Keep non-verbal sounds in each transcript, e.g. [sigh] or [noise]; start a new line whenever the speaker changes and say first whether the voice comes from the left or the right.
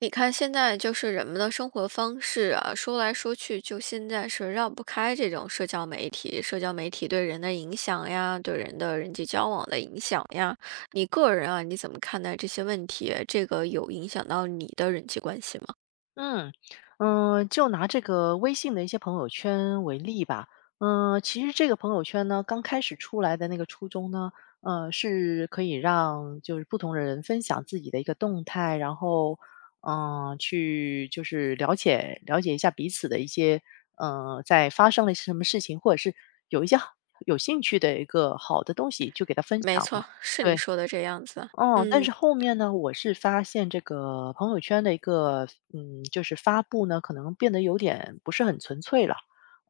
right: 你看，现在就是人们的生活方式啊，说来说去，就现在是绕不开这种社交媒体，社交媒体对人的影响呀，对人的人际交往的影响呀。你个人啊，你怎么看待这些问题？这个有影响到你的人际关系吗？
left: 嗯，就拿这个微信的一些朋友圈为例吧。其实这个朋友圈呢，刚开始出来的那个初衷呢，是可以让就是不同的人分享自己的一个动态，然后，去就是了解了解一下彼此的一些，在发生了一些什么事情，或者是有一些好有兴趣的一个好的东西，就给他分
right: 没
left: 享嘛。
right: 错，是你
left: 对。
right: 说的这样子。
left: 哦，但
right: 嗯，
left: 是后面呢，我是发现这个朋友圈的一个，就是发布呢，可能变得有点不是很纯粹了。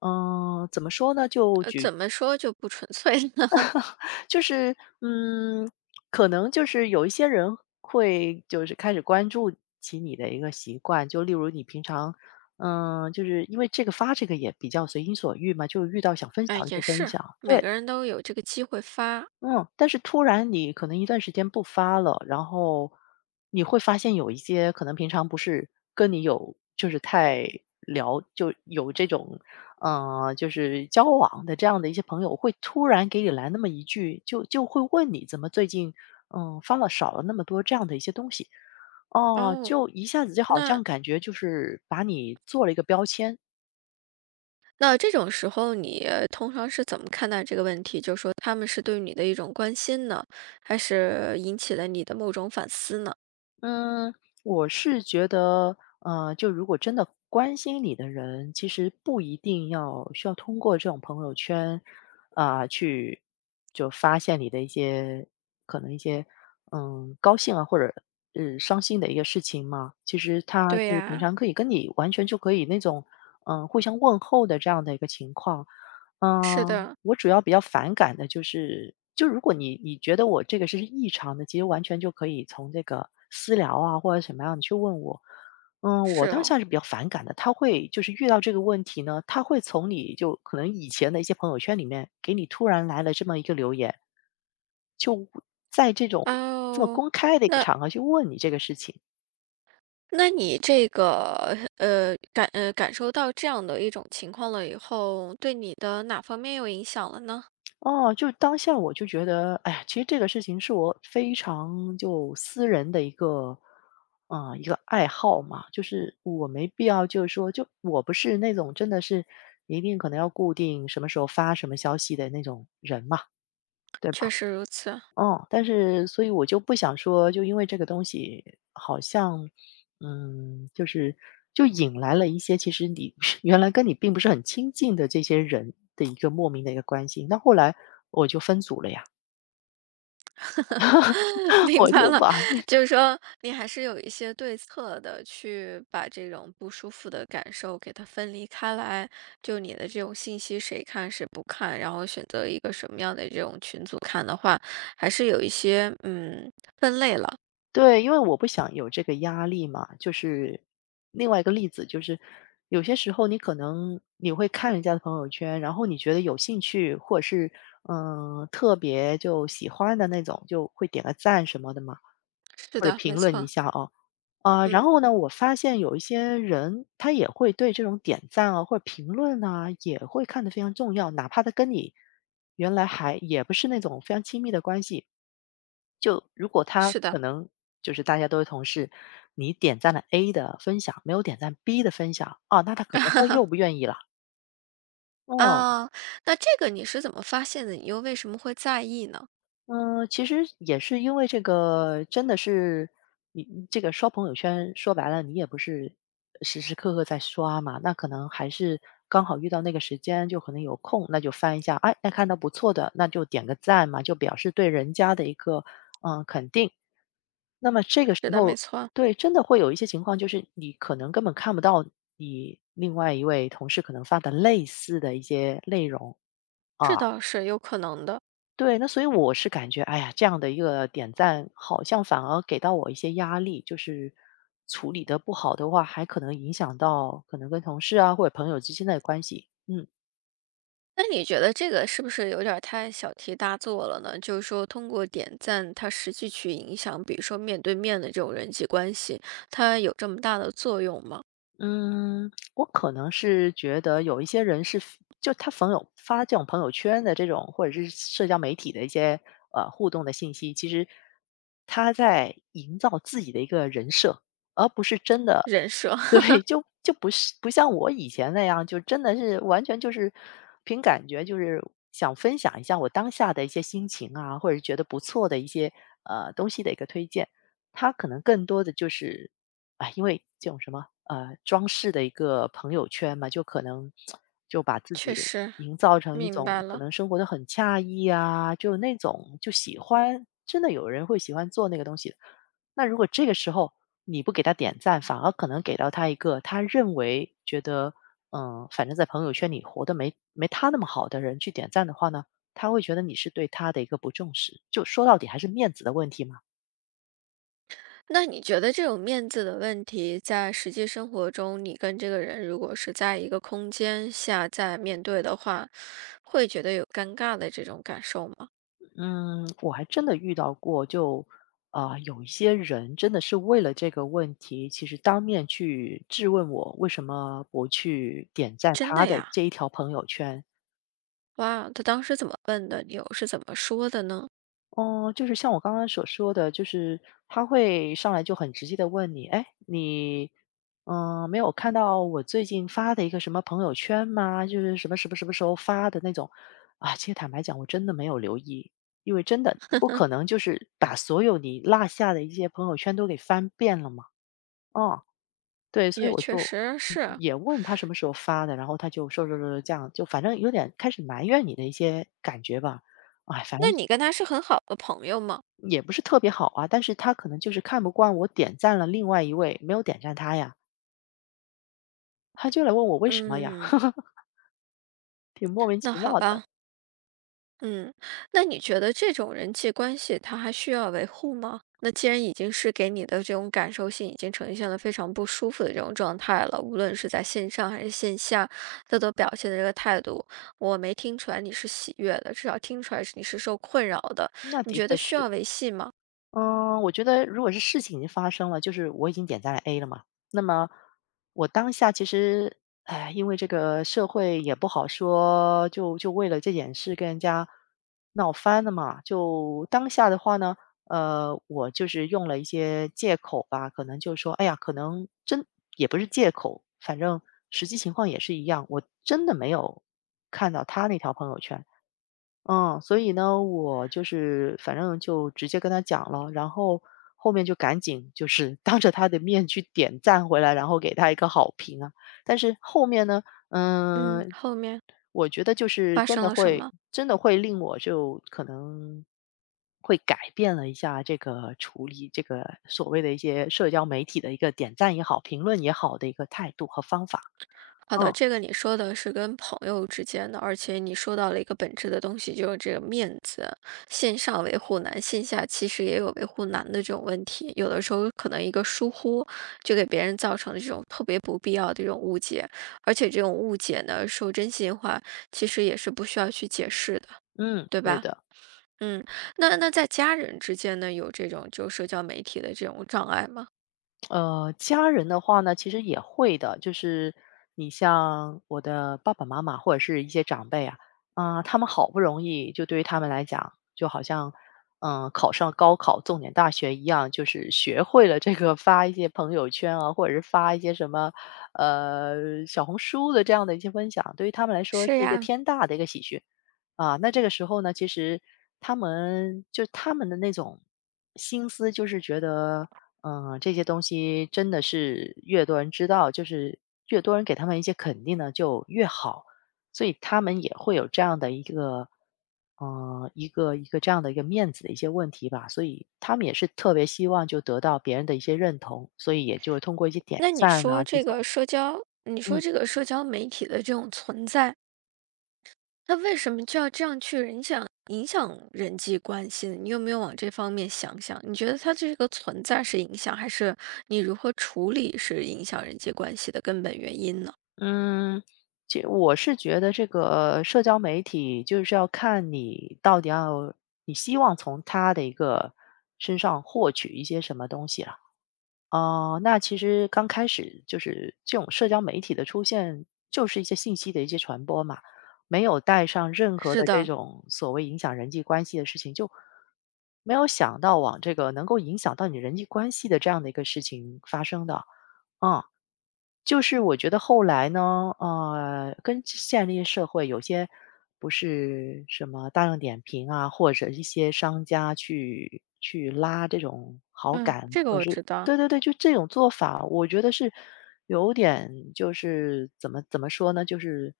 left: 怎么说呢？
right: 怎么说就不纯粹呢？[laughs]
left: 就是，嗯，可能就是有一些人会就是开始关注起你的一个习惯，就例如你平常，就是因为这个发这个也比较随心所欲嘛，就遇到想分
right: 哎，
left: 享就
right: 也
left: 分
right: 是，
left: 享，
right: 每
left: 对。
right: 个人都有这个机会发
left: 嗯，但是突然你可能一段时间不发了，然后你会发现有一些可能平常不是跟你有就是太聊就有这种就是交往的这样的一些朋友，会突然给你来那么一句，就会问你怎么最近发了少了那么多这样的一些东西，哦，
right: 哦。
left: 就一下子就好
right: 那
left: 像感觉就是把你做了一个标签。
right: 那这种时候，你通常是怎么看待这个问题？就是说，他们是对你的一种关心呢，还是引起了你的某种反思呢？
left: 嗯，我是觉得，就如果真的关心你的人，其实不一定要需要通过这种朋友圈啊，去就发现你的一些可能一些高兴啊，或者伤心的一个事情嘛。其实他
right: 对
left: 就是平
right: 呀，
left: 常可以跟你完全就可以那种互相问候的这样的一个情况。
right: 是的，
left: 我主要比较反感的就是，就如果你觉得我这个是异常的，其实完全就可以从这个私聊啊或者什么样，你去问我。我
right: 是
left: 当
right: 哦。
left: 下是比较反感的，他会就是遇到这个问题呢，他会从你就可能以前的一些朋友圈里面给你突然来了这么一个留言，就在这种这么
right: 哦，
left: 公开的一个
right: 那
left: 场合去问你这个事情。
right: 你这个感受到这样的一种情况了以后，对你的哪方面有影响了呢？
left: 哦，就当下我就觉得，哎呀，其实这个事情是我非常就私人的一个，一个爱好嘛，就是我没必要，就是说，就我不是那种真的是一定可能要固定什么时候发什么消息的那种人嘛，对吧？
right: 确实如此。
left: 哦，但是所以我就不想说，就因为这个东西好像，就是引来了一些其实你 [laughs] 原来跟你并不是很亲近的这些人的一个莫名的一个关系。那后来我就分组了呀。
right: [laughs]
left: [laughs]
right: 明
left: 我
right: 白
left: 就
right: 了，
left: 把
right: 就是说你还是有一些对策的，去把这种不舒服的感受给它分离开来。就你的这种信息，谁看谁不看，然后选择一个什么样的这种群组看的话，还是有一些嗯分类了。
left: 对，因为我不想有这个压力嘛。就是另外一个例子，就是有些时候你可能你会看人家的朋友圈，然后你觉得有兴趣，或者是特别就喜欢的那种，就会点个赞什么的嘛，
right: 是
left: 或者
right: 的，
left: 评
right: 没
left: 论一
right: 错，
left: 下哦。啊，然
right: 嗯，
left: 后呢，我发现有一些人他也会对这种点赞啊或者评论啊也会看得非常重要，哪怕他跟你原来还也不是那种非常亲密的关系，就如果他
right: 是的，
left: 可能就是大家都是同事，你点赞了 A 的分享，没有点赞 B 的分享，啊，那可能他又不愿意了，哦。
right: 啊，那这个你是怎么发现的？你又为什么会在意呢？
left: 嗯，其实也是因为这个，真的是你这个刷朋友圈，说白了，你也不是时时刻刻在刷嘛，那可能还是刚好遇到那个时间，就可能有空，那就翻一下，哎，那看到不错的，那就点个赞嘛，就表示对人家的一个肯定。那么这个时
right: 是的，没
left: 候，
right: 错，
left: 对，真的会有一些情况，就是你可能根本看不到你另外一位同事可能发的类似的一些内容
right: 这
left: 啊。
right: 倒是有可能的。
left: 对，那所以我是感觉，哎呀，这样的一个点赞，好像反而给到我一些压力，就是处理的不好的话，还可能影响到可能跟同事啊或者朋友之间的关系。嗯。
right: 那你觉得这个是不是有点儿太小题大做了呢？就是说，通过点赞，它实际去影响，比如说面对面的这种人际关系，它有这么大的作用吗？
left: 嗯，我可能是觉得有一些人是 就他朋友发这种朋友圈的这种，或者是社交媒体的一些互动的信息，其实他在营造自己的一个人设，而不是真的。
right: 人设
left: [laughs] 对，就不是不像我以前那样，就真的是完全就是凭感觉，就是想分享一下我当下的一些心情啊，或者觉得不错的一些东西的一个推荐。他可能更多的就是，啊，因为这种什么装饰的一个朋友圈嘛，就可能就把
right: [laughs]
left: 自
right: 确
left: 己
right: 实
left: 营造成一
right: 明
left: 种
right: 白
left: 可
right: 了。
left: 能生活的很惬意啊，就那种就喜欢，真的有人会喜欢做那个东西的。那如果这个时候你不给他点赞，反而可能给到他一个他认为觉得反正在朋友圈里活得没他那么好的人去点赞的话呢，他会觉得你是对他的一个不重视。就说到底还是面子的问题嘛。
right: 那你觉得这种面子的问题，在实际生活中，你跟这个人如果是在一个空间下在面对的话，会觉得有尴尬的这种感受吗？
left: 嗯，我还真的遇到过，有一些人真的是为了这个问题，其实当面去质问我为什么不去点赞
right: 真
left: 他
right: 的
left: 的
right: 呀，
left: 这一条朋友圈。
right: 哇，他当时怎么问的？你又是怎么说的呢？
left: 哦，就是像我刚刚所说的，就是他会上来就很直接的问你：“哎，你，没有看到我最近发的一个什么朋友圈吗？就是什么什么什么时候发的那种。”啊，其实坦白讲，我真的没有留意，因为真的，你不可能就是把所有你落下的一些朋友圈都给翻遍了嘛。啊，对，所以
right: 也
left: 我
right: 确
left: 就
right: 实是，
left: 也问他什么时候发的，然后他就说说这样，就反正有点开始埋怨你的一些感觉吧。哎，反
right: 那
left: 正
right: 你跟他是很好的朋友吗？
left: 也不是特别好啊，但是他可能就是看不惯我点赞了另外一位，没有点赞他呀，他就来问我为什么呀。
right: 嗯，
left: [laughs] 挺莫名
right: 那
left: 其
right: 好
left: 妙的，
right: 吧，嗯，那你觉得这种人际关系他还需要维护吗？那既然已经是给你的这种感受性已经呈现了非常不舒服的这种状态了，无论是在线上还是线下，他都表现的这个态度，我没听出来你是喜悦的，至少听出来是你是受困扰的。
left: 那
right: 你
left: 的
right: 觉
left: 确
right: 得需
left: 是。
right: 要维系吗？
left: 嗯，我觉得如果是事情已经发生了，就是我已经点赞了 A 了嘛，那么我当下其实，哎，因为这个社会也不好说，就为了这件事跟人家闹翻了嘛。就当下的话呢，我就是用了一些借口吧，可能就说，哎呀，可能真也不是借口，反正实际情况也是一样，我真的没有看到他那条朋友圈。所以呢，我就是反正就直接跟他讲了，然后后面就赶紧就是当着他的面去点赞回来，然后给他一个好评啊。但是后面呢，
right: 嗯，
left: 嗯，
right: 后面
left: 我觉得就是
right: 发
left: 真
right: 生
left: 的
right: 了什
left: 会，
right: 么？
left: 真的会令我就可能会改变了一下这个处理这个所谓的一些社交媒体的一个点赞也好、评论也好的一个态度和方法。
right: 好的，
left: 嗯
right: 这个你说的是跟朋友之间的，而且你说到了一个本质的东西，就是这个面子。线上维护难，线下其实也有维护难的这种问题。有的时候可能一个疏忽，就给别人造成了这种特别不必要的这种误解，而且这种误解呢，说真心话，其实也是不需要去解释的，
left: 嗯，
right: 对
left: 对
right: 吧？
left: 的。
right: 嗯，那在家人之间呢，有这种就社交媒体的这种障碍吗？
left: 家人的话呢，其实也会的，就是你像我的爸爸妈妈或者是一些长辈啊，啊、他们好不容易，就对于他们来讲，就好像考上高考、重点大学一样，就是学会了这个发一些朋友圈啊，或者是发一些什么小红书的这样的一些分享，对于他们来说是
right: 是
left: 一个
right: 呀，
left: 天大的一个喜讯啊。那这个时候呢，其实他们的那种心思，就是觉得。嗯，这些东西真的是越多人知道，就是越多人给他们一些肯定呢，就越好。所以他们也会有这样的一个，嗯，一个这样的一个面子的一些问题吧。所以他们也是特别希望就得到别人的一些认同，所以也就是通过一些点
right: 那你
left: 赞啊
right: 说
left: 这
right: 这个
left: 种。
right: 社交，你
left: 嗯
right: 说这个社交媒体的这种存在，那为什么就要这样去影响人际关系呢？你有没有往这方面想想？你觉得它这个存在是影响，还是你如何处理是影响人际关系的根本原因呢？
left: 嗯，其实我是觉得这个社交媒体就是要看你到底要你希望从他的一个身上获取一些什么东西啊。哦，那其实刚开始就是这种社交媒体的出现，就是一些信息的一些传播嘛，没有带上任何
right: 是
left: 的这
right: 的，
left: 种所谓影响人际关系的事情，就没有想到往这个能够影响到你人际关系的这样的一个事情发生的，嗯。就是我觉得后来呢，跟现在这些社会有些不是什么大众点评啊，或者一些商家去拉这种好
right: 嗯，
left: 感，
right: 这个
left: 或者
right: 我
left: 是
right: 知道。
left: 对对对，就这种做法，我觉得是有点就是怎么说呢，就是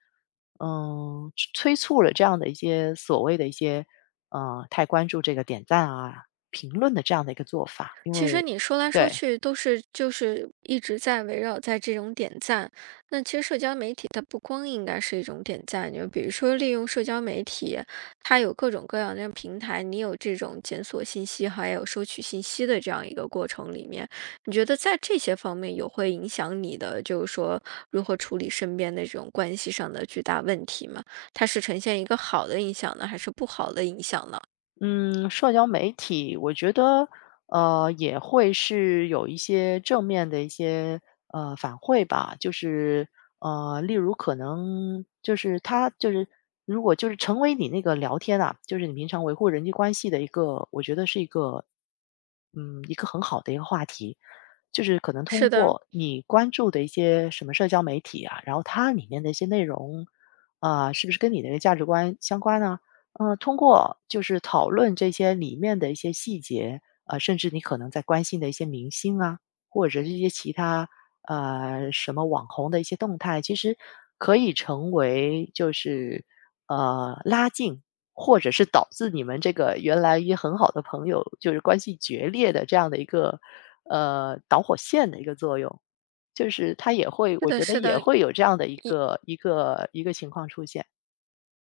left: 嗯，催促了这样的一些所谓的一些太关注这个点赞啊、评论的这样的一个做法，因
right: 其实
left: 为
right: 你说来说
left: 对。
right: 去都是就是一直在围绕在这种点赞，那其实社交媒体它不光应该是一种点赞，就比如说利用社交媒体，它有各种各样的平台，你有这种检索信息，还有收取信息的这样一个过程里面，你觉得在这些方面有会影响你的，就是说如何处理身边的这种关系上的巨大问题吗？它是呈现一个好的影响呢，还是不好的影响呢？
left: 嗯，社交媒体我觉得，也会是有一些正面的一些反馈吧，就是例如可能就是他就是如果就是成为你那个聊天啊，就是你平常维护人际关系的一个，我觉得是一个嗯一个很好的一个话题，就是可能通
right: 是的，
left: 过你关注的一些什么社交媒体啊，然后它里面的一些内容啊，是不是跟你的一个价值观相关呢？通过就是讨论这些里面的一些细节，甚至你可能在关心的一些明星啊，或者是一些其他什么网红的一些动态，其实可以成为就是拉近，或者是导致你们这个原来也很好的朋友就是关系决裂的这样的一个导火线的一个作用，就是它也会，
right: 是
left: 我
right: 的，
left: 觉得
right: 是
left: 也
right: 的，
left: 会有这样的一个情况出现，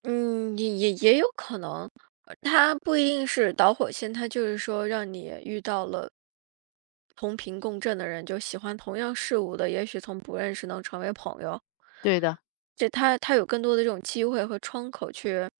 right: 嗯，也有可能，它不一定是导火线，它就是说让你遇到了同频共振的人，就喜欢同样事物的，也许从不认识能成为朋友，
left: 对的。
right: 这它有更多的这种机会和窗口去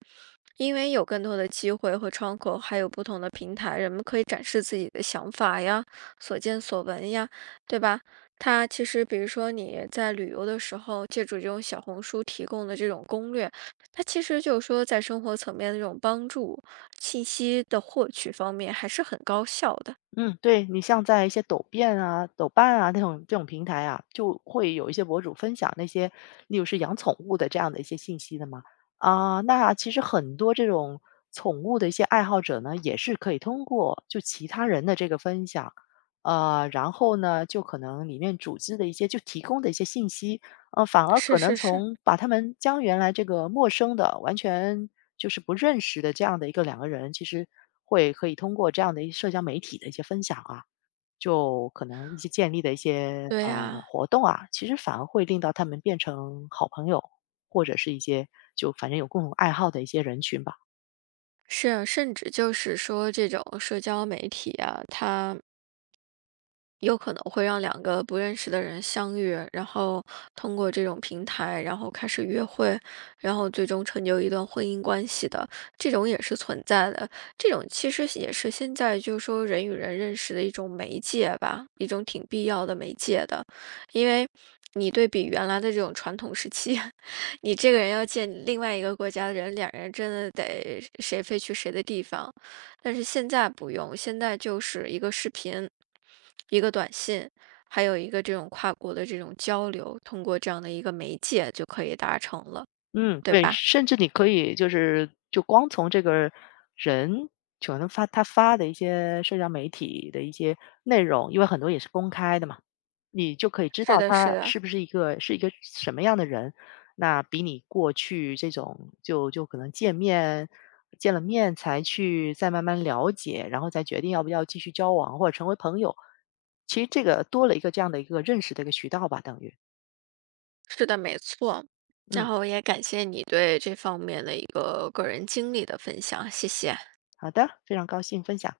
right: 因为有更多的机会和窗口，还有不同的平台，人们可以展示自己的想法呀、所见所闻呀，对吧？它其实，比如说你在旅游的时候，借助这种小红书提供的这种攻略，它其实就是说在生活层面的这种帮助、信息的获取方面还是很高效的。
left: 嗯，对，你像在一些抖变啊、抖瓣啊那种这种平台啊，就会有一些博主分享那些，例如是养宠物的这样的一些信息的嘛。啊，那其实很多这种宠物的一些爱好者呢，也是可以通过就其他人的这个分享，然后呢，就可能里面组织的一些就提供的一些信息，反而
right: 是
left: 可能
right: 是是，
left: 从把他们将原来这个陌生的、完全就是不认识的这样的一个两个人，其实会可以通过这样的一社交媒体的一些分享啊，就可能一些建立的一些
right: 对呀，
left: 活动啊，其实反而会令到他们变成好朋友，或者是一些就反正有共同爱好的一些人群吧。
right: 是，甚至就是说这种社交媒体啊，它有可能会让两个不认识的人相遇，然后通过这种平台，然后开始约会，然后最终成就一段婚姻关系的，这种也是存在的。这种其实也是现在就是说人与人认识的一种媒介吧，一种挺必要的媒介的，因为。你对比原来的这种传统时期，[laughs] 你这个人要见另外一个国家的人，两人真的得谁飞去谁的地方，但是现在不用，现在就是一个视频，一个短信，还有一个这种跨国的这种交流，通过这样的一个媒介就可以达成了，
left: 嗯，
right: 对
left: 对，
right: 吧？
left: 甚至你可以就是就光从这个人就能发他发的一些社交媒体的一些内容，因为很多也是公开的嘛，你就可以知
right: 是
left: 道
right: 的，是
left: 他
right: 的，
left: 是不是一个是一个什么样的人。那比你过去这种就可能见面见了面才去再慢慢了解，然后再决定要不要继续交往或者成为朋友，其实这个多了一个这样的一个认识的一个渠道吧，等于。
right: 是的，没错。然
left: 嗯，
right: 后也感谢你对这方面的一个个人经历的分享，谢谢。
left: 好的，非常高兴分享。